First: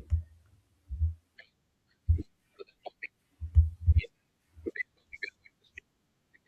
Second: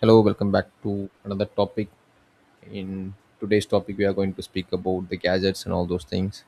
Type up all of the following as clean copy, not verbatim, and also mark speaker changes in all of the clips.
Speaker 1: Hello, welcome back to another topic. In today's topic, we are going to speak about the gadgets and all those things.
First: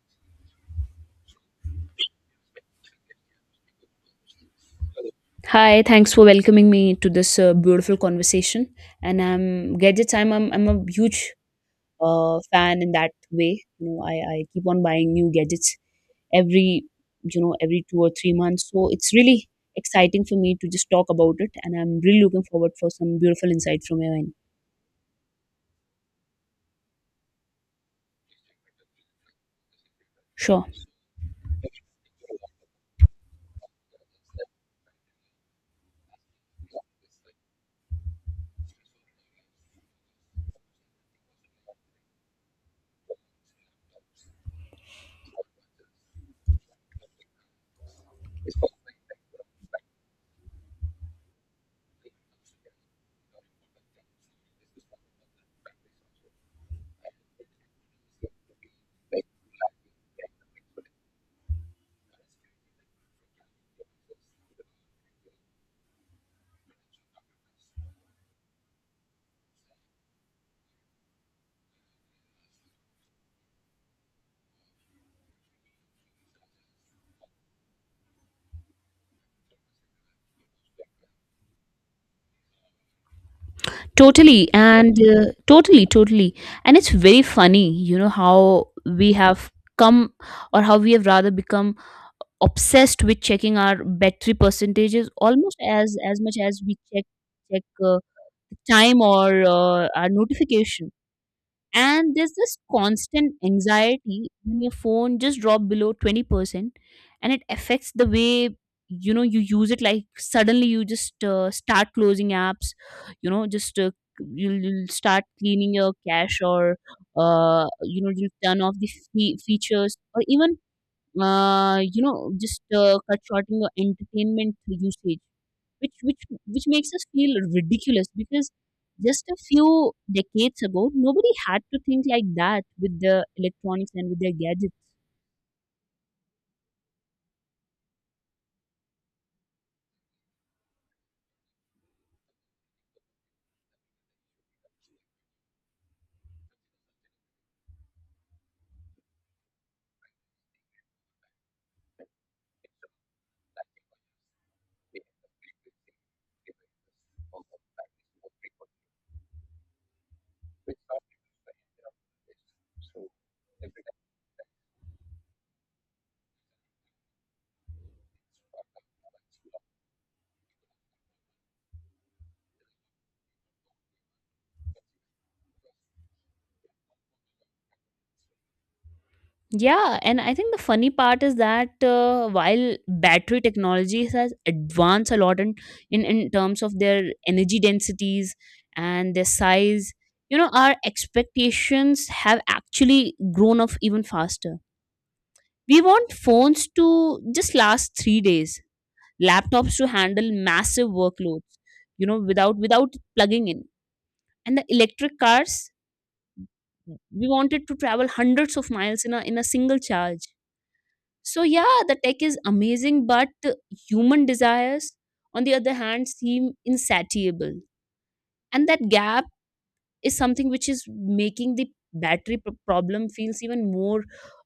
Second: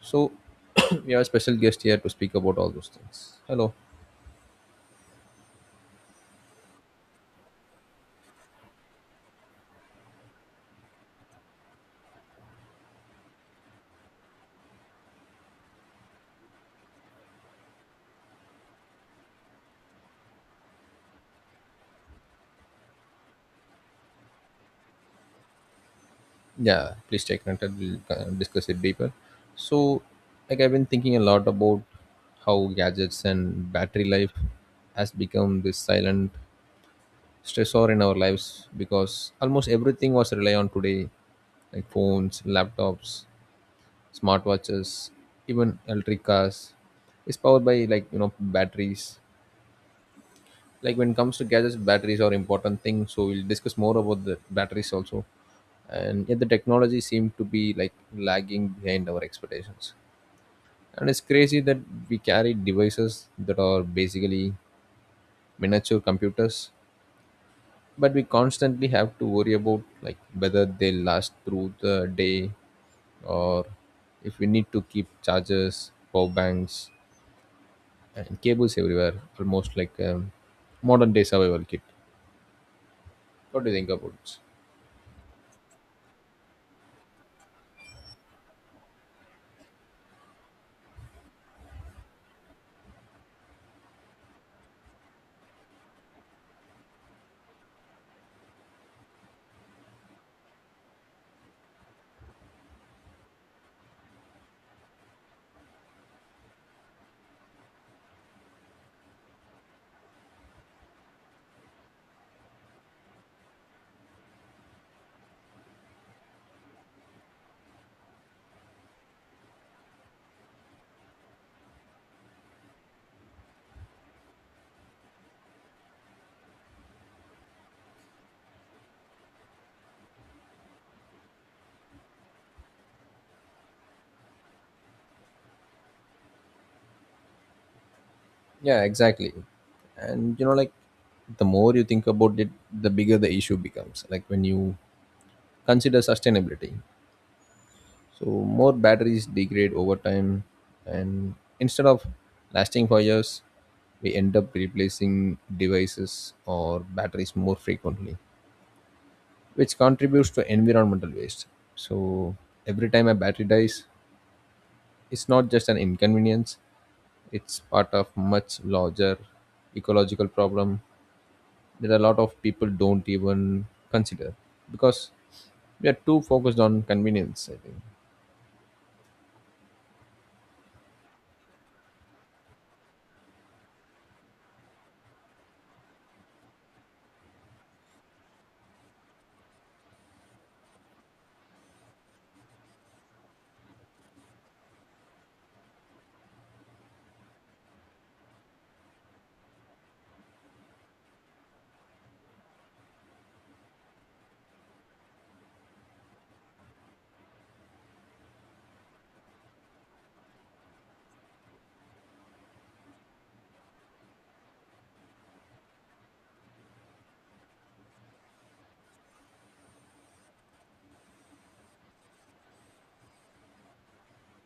Speaker 1: So, we have a special guest here to speak about all those things. Hello.
Speaker 2: Hi, thanks for welcoming me to this beautiful conversation. And I'm gadgets. I'm a huge fan in that way. You know, I keep on buying new gadgets every you know every 2 or 3 months. So it's really exciting for me to just talk about it, and I'm really looking forward for some beautiful insight from your end.
Speaker 1: Yeah, please stay connected. We'll discuss it deeper. So, like
Speaker 2: Sure,
Speaker 1: I've been thinking a lot about how gadgets and battery life has become this silent stressor in our lives because almost everything was rely on today, like phones, laptops, smartwatches, even electric cars is powered by like batteries. Like when it comes to gadgets, batteries are important thing. So we'll discuss more about the batteries also. And yet the technology seemed to be like lagging behind our expectations. And it's crazy that we carry devices that are basically miniature computers, but we constantly have to worry about like whether they last through the day or if we need to keep chargers, power banks, and cables everywhere, almost like a modern day survival kit. What do you think about it?
Speaker 2: totally, and totally, and it's very funny. You know how we have come, or how we have rather become obsessed with checking our battery percentages almost as much as we check uh, time or our notification. And there's this constant anxiety when your phone just drop below 20%, and it affects the way you use it. Like suddenly you just start closing apps, just you'll start cleaning your cache, or you'll turn off the features, or even just cut shorting your entertainment usage, which which which makes us feel ridiculous because just a few decades ago, nobody had to think like that with the electronics and with their gadgets.
Speaker 1: Yeah, exactly. And you know, like the more you think about it, the bigger the issue becomes. Like when you consider sustainability, so more batteries degrade over time, and instead of lasting for years, we end up replacing devices or batteries more frequently, which contributes to environmental waste. So every time a battery dies, it's not just an inconvenience, it's part of much larger ecological problem that a lot of people don't even consider because we are too focused on convenience, I think.
Speaker 2: Yeah, and I think the funny part is that while battery technology has advanced a lot in terms of their energy densities and their size. Our expectations have actually grown up even faster. We want phones to just last 3 days, laptops to handle massive workloads, without plugging in. And the electric cars, we want it to travel hundreds of miles in a single charge. So yeah, the tech is amazing, but human desires, on the other hand, seem insatiable. And that gap is something which is making the battery problem feels even more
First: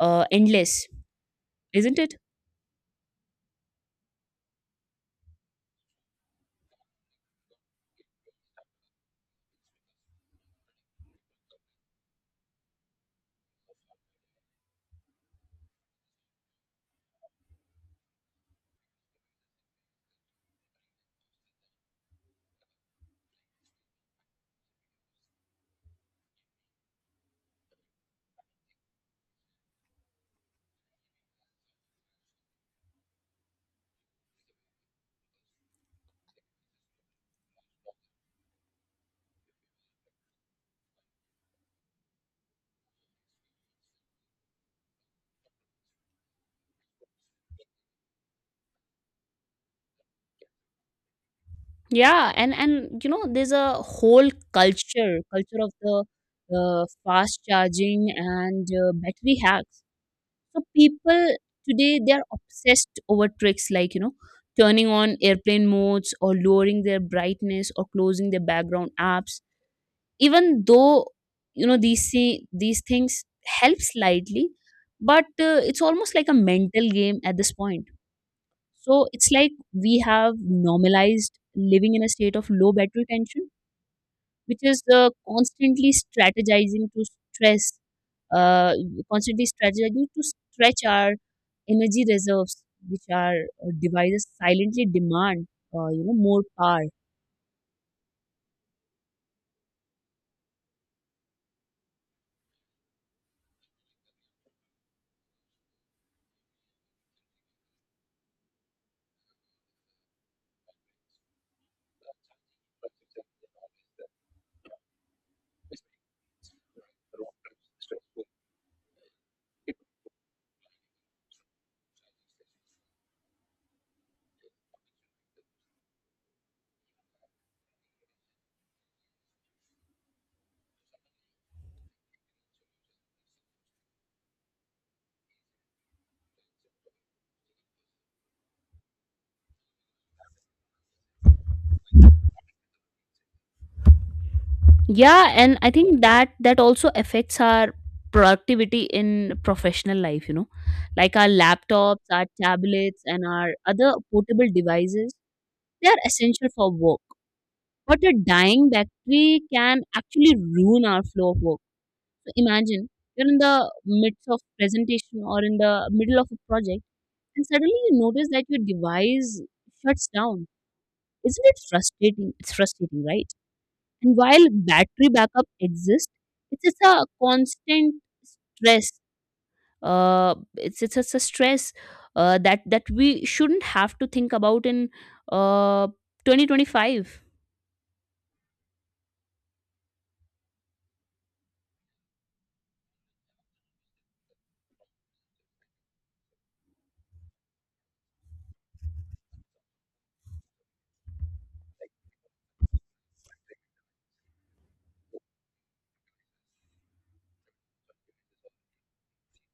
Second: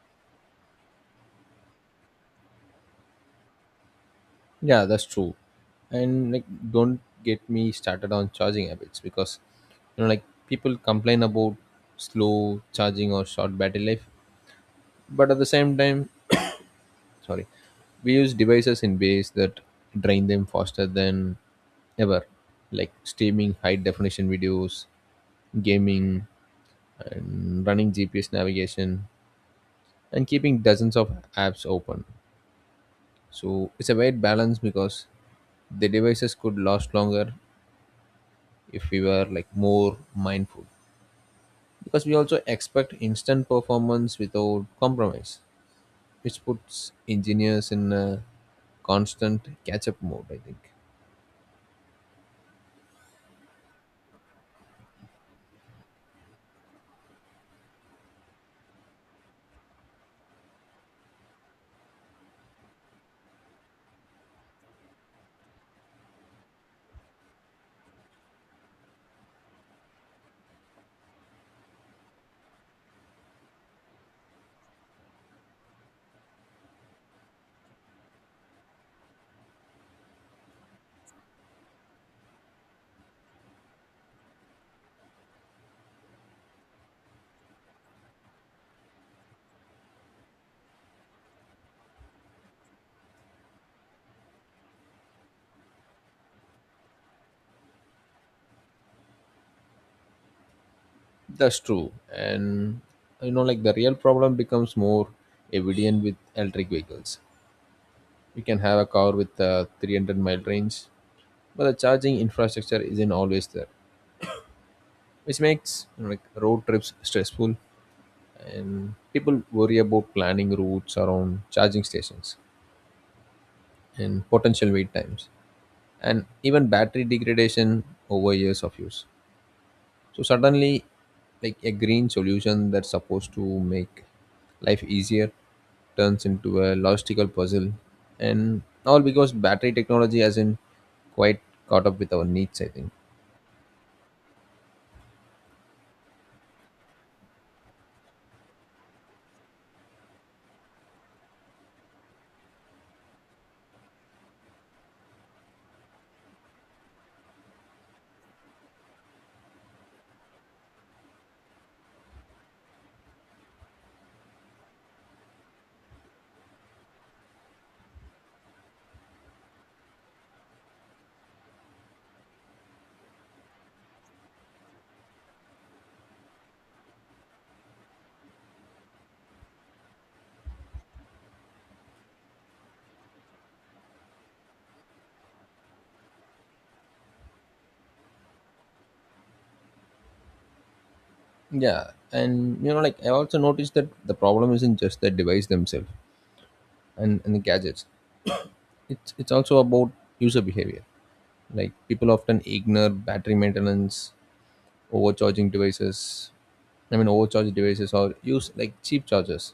Speaker 2: endless, isn't it?
Speaker 1: Yeah, that's true. And like, don't get me started on charging habits because you know, like people complain about slow charging or short battery life, but at the same time, sorry, we use devices in ways that drain them faster than ever, like streaming high definition videos, gaming, and running GPS navigation and keeping dozens of apps open. So it's a weird balance because the devices could last longer if we were like more mindful. Because we also expect instant performance without compromise, which puts engineers in a constant catch up mode, I think.
Speaker 2: Yeah, and there's a whole culture of the fast charging and battery hacks. So people today they are obsessed over tricks like turning on airplane modes or lowering their brightness or closing their background apps. Even though these these things help slightly, but it's almost like a mental game at this point. So it's like we have normalized living in a state of low battery tension, which is constantly strategizing to stress, uh, constantly strategizing to stretch our energy reserves, which our devices silently demand, more power.
Speaker 1: That's true. And you know, like the real problem becomes more evident with electric vehicles. You can have a car with a 300-mile range, but the charging infrastructure isn't always there, which makes you know, like road trips stressful and people worry about planning routes around charging stations and potential wait times and even battery degradation over years of use. So suddenly, like a green solution that's supposed to make life easier turns into a logistical puzzle, and all because battery technology hasn't quite caught up with our needs, I think.
Speaker 2: Yeah, and I think that also affects our productivity in professional life. Like our laptops, our tablets, and our other portable devices, they are essential for work, but a dying battery can actually ruin our flow of work. Imagine you're in the midst of presentation or in the middle of a project, and suddenly you notice that your device shuts down. Isn't it frustrating? It's frustrating, right? And while battery backup exists, it's just a constant stress. It's just a stress that we shouldn't have to think about in uh, 2025.
Speaker 1: Yeah, and you know, like I also noticed that the problem isn't just the device themselves and the gadgets. It's also about user behavior. Like people often ignore battery maintenance, overcharging devices. I mean, overcharge devices or use like cheap chargers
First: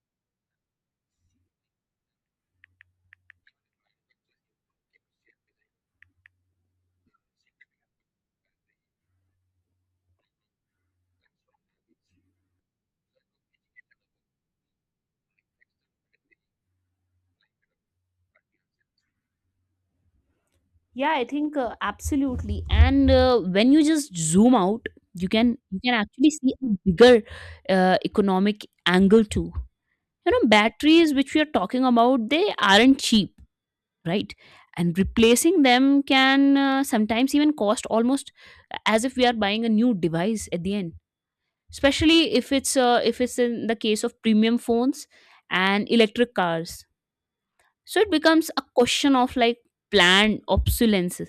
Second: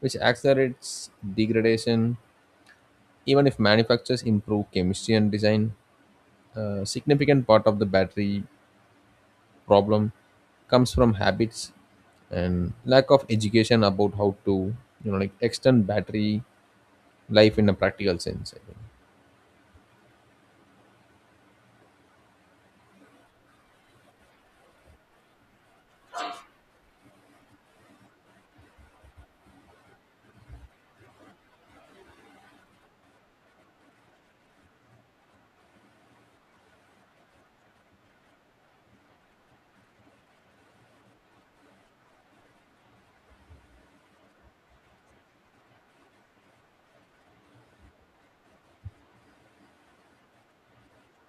Speaker 1: which accelerates degradation. Even if manufacturers improve chemistry and design, a significant part of the battery problem comes from habits and lack of education about how to you know like extend battery life in a practical sense, I think.
Speaker 2: Yeah, I think absolutely. And when you just zoom out, you can actually see a bigger economic angle too. Batteries which we are talking about, they aren't cheap, right? And replacing them can sometimes even cost almost as if we are buying a new device at the end. Especially if it's in the case of premium phones and electric cars. So it becomes a question of like planned obsolescence,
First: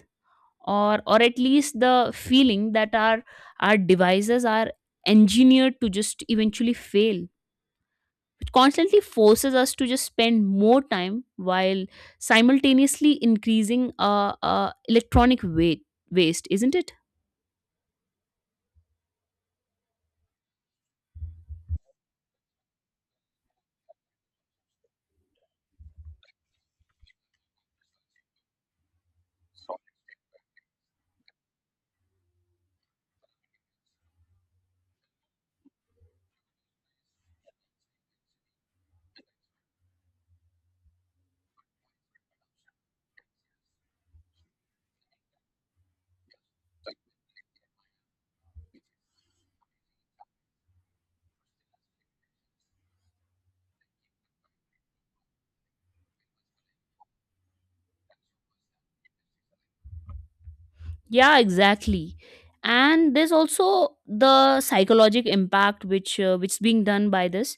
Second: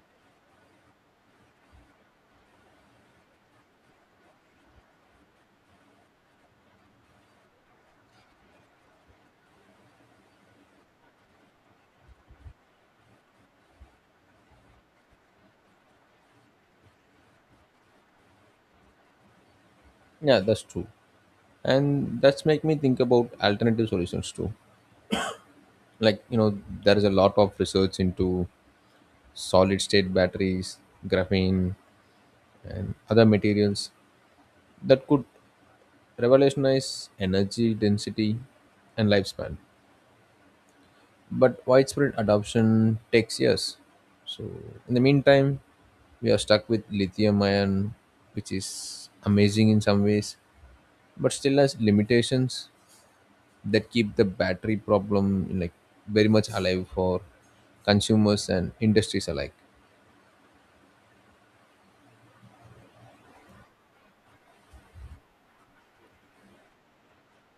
Speaker 2: or at least the feeling that our devices are engineered to just eventually fail, which constantly forces us to just spend more time while simultaneously increasing electronic weight waste, isn't it?
Speaker 1: Yeah, that's true, and that's make me think about alternative solutions too. Like you know, there is a lot of research into solid state batteries, graphene, and other materials that could revolutionize energy density and lifespan. But widespread adoption takes years. So, in the meantime, we are stuck with lithium ion, which is amazing in some ways, but still has limitations that keep the battery problem like very much alive for consumers and industries alike.
Speaker 2: Yeah, exactly. And there's also the psychological impact which is being done by this.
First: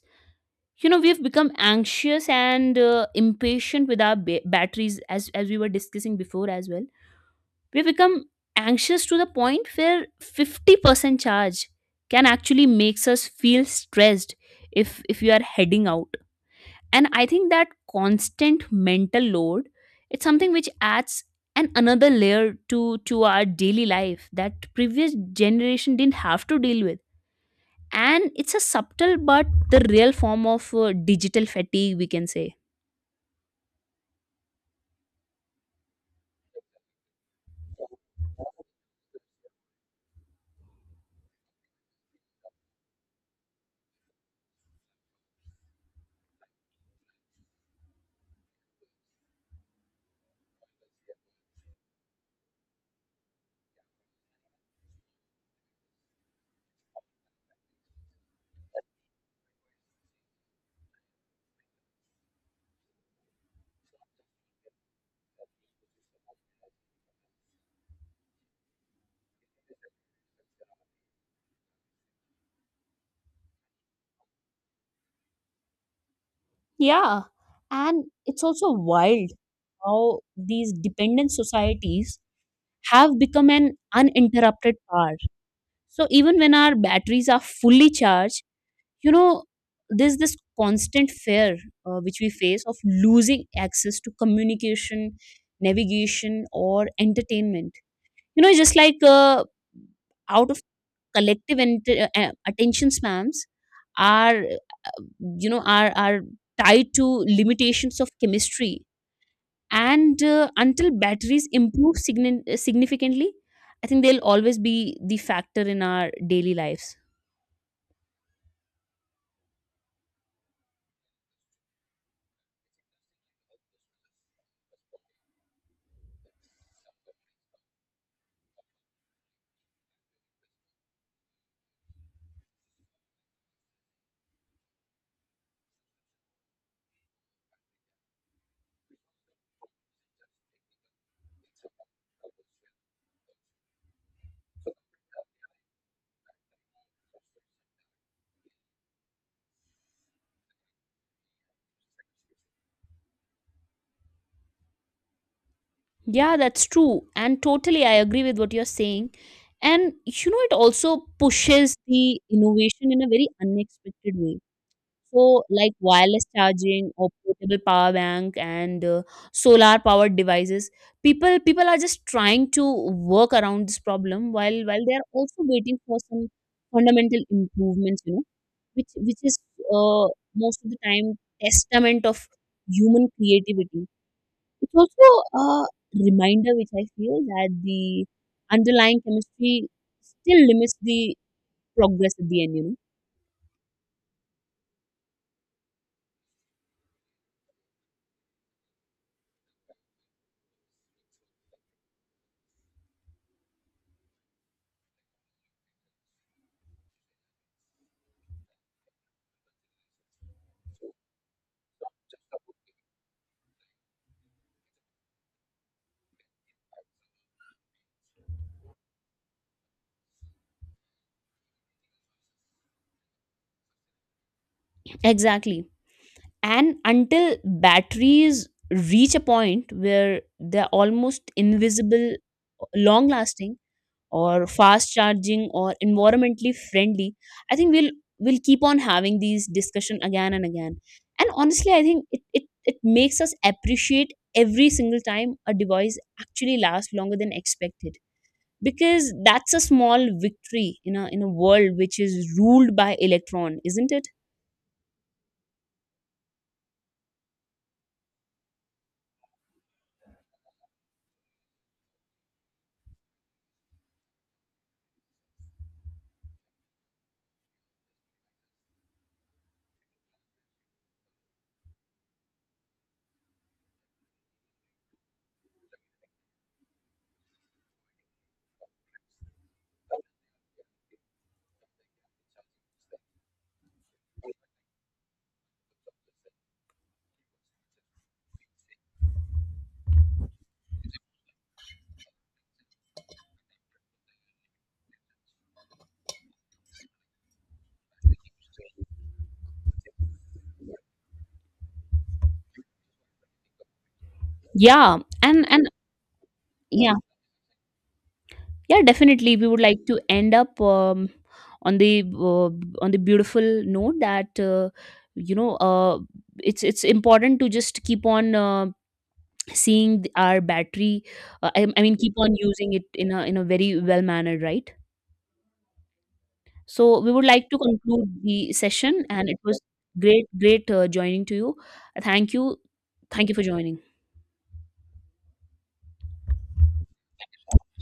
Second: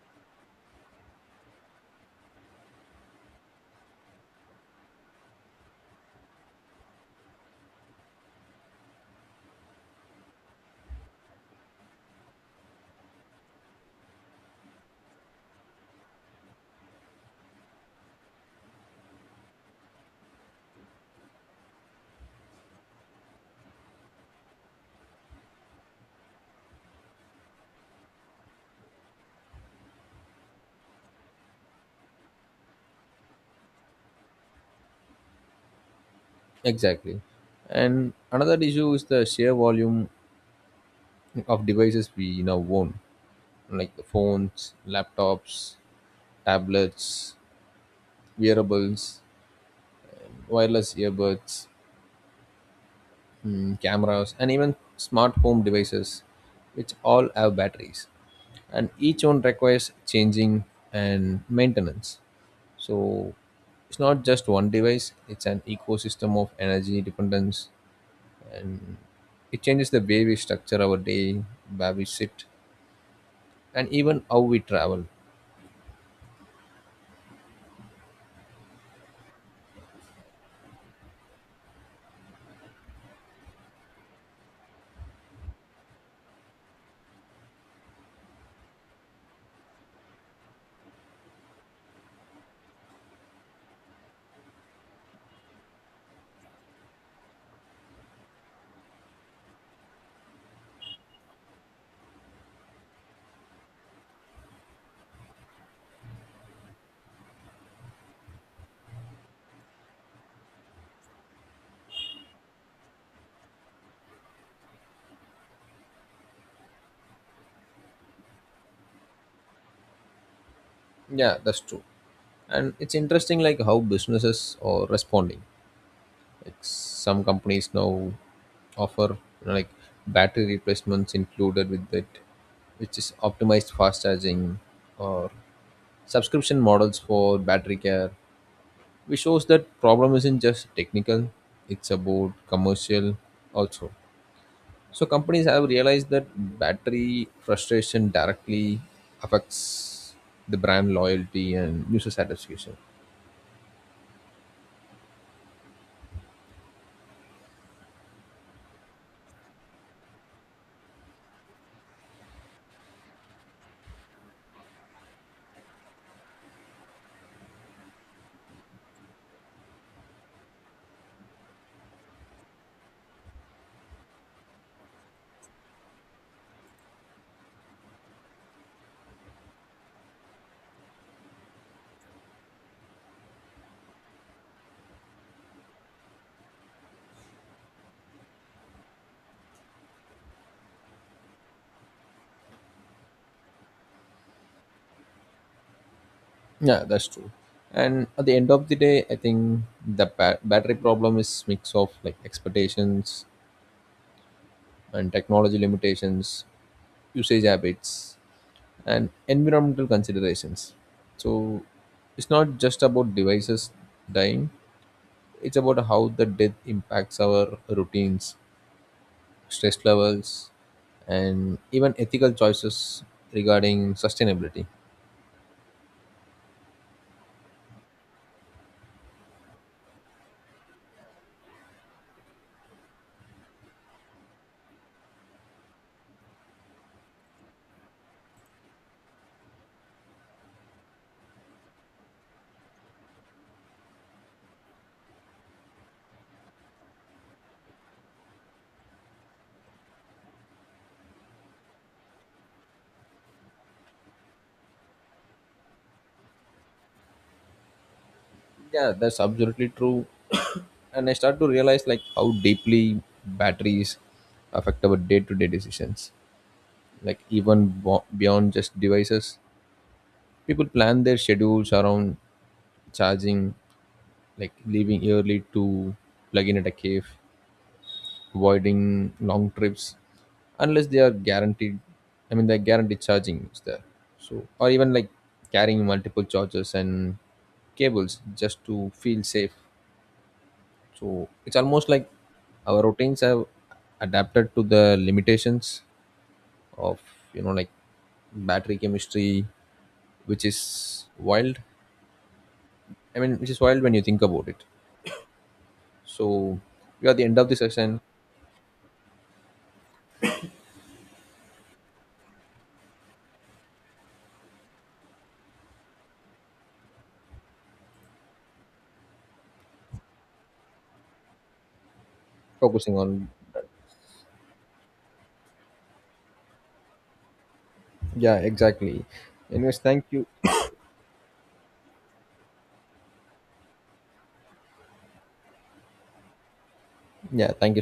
Speaker 2: We've become anxious and impatient with our batteries, as we were discussing before as well. We become anxious to the point where 50% charge can actually makes us feel stressed if you are heading out. And I think that constant mental load, it's something which adds an another layer to our daily life that previous generation didn't have to deal with. And it's a subtle but the real form of digital fatigue, we can say.
Speaker 1: Exactly. And another issue is the sheer volume of devices we now own, like phones, laptops, tablets, wearables, wireless earbuds, cameras, and even smart home devices, which all have batteries. And each one requires changing and maintenance. So it's not just one device, it's an ecosystem of energy dependence and it changes the way we structure our day, where we sit, and even how we travel.
Speaker 2: Yeah, and it's also wild how these dependent societies have become an uninterrupted power. So even when our batteries are fully charged, you know, there's this constant fear which we face of losing access to communication, navigation, or entertainment. Just like out of collective attention spans are, you know, are tied to limitations of chemistry. And until batteries improve significantly, I think they'll always be the factor in our daily lives.
Speaker 1: Yeah, that's true. And it's interesting like how businesses are responding, like some companies now offer you know, like battery replacements included with it, which is optimized fast charging or subscription models for battery care, which shows that problem isn't just technical, it's about commercial also. So companies have realized that battery frustration directly affects the brand loyalty and user satisfaction.
Speaker 2: Yeah, that's true, and totally I agree with what you're saying. And it also pushes the innovation in a very unexpected way. So like wireless charging or portable power bank and solar powered devices, people are just trying to work around this problem while they are also waiting for some fundamental improvements. Which is uh, most of the time testament of human creativity. It's also a reminder which I feel that the underlying chemistry still limits the progress at the end.
Speaker 1: Yeah, that's true. And at the end of the day, I think the battery problem is mix of like expectations and technology limitations, usage habits, and environmental considerations. So it's not just about devices dying; it's about how the death impacts our routines, stress levels, and even ethical choices regarding sustainability.
Speaker 2: Exactly. And until batteries reach a point where they're almost invisible, long lasting, or fast charging or environmentally friendly, I think we'll keep on having these discussion again and again. And honestly I think it makes us appreciate every single time a device actually lasts longer than expected, because that's a small victory in a world which is ruled by electron, isn't it?
Speaker 1: Yeah, that's absolutely true. And I start to realize like how deeply batteries affect our day-to-day decisions, like even beyond just devices people plan their schedules around charging, like leaving early to plug in at a cave, avoiding long trips unless they are guaranteed, I mean they're guaranteed charging is there, so or even like carrying multiple chargers and cables just to feel safe. So it's almost like our routines have adapted to the limitations of you know like battery chemistry, which is wild. I mean, which is wild when you think about it.
Speaker 2: Yeah, and
Speaker 1: So
Speaker 2: yeah.
Speaker 1: we are at the end of the session,
Speaker 2: Yeah, definitely. We would like to end up on the uh, on the beautiful note that you know uh, it's important to just keep on seeing our battery. I mean, keep on using it
Speaker 1: focusing
Speaker 2: in a
Speaker 1: on
Speaker 2: in a very well manner, right? So we would like to conclude
Speaker 1: yeah,
Speaker 2: the session,
Speaker 1: exactly.
Speaker 2: and it was
Speaker 1: Anyways, thank you.
Speaker 2: great joining to you. Thank you, thank you for joining.
Speaker 1: Yeah, thank you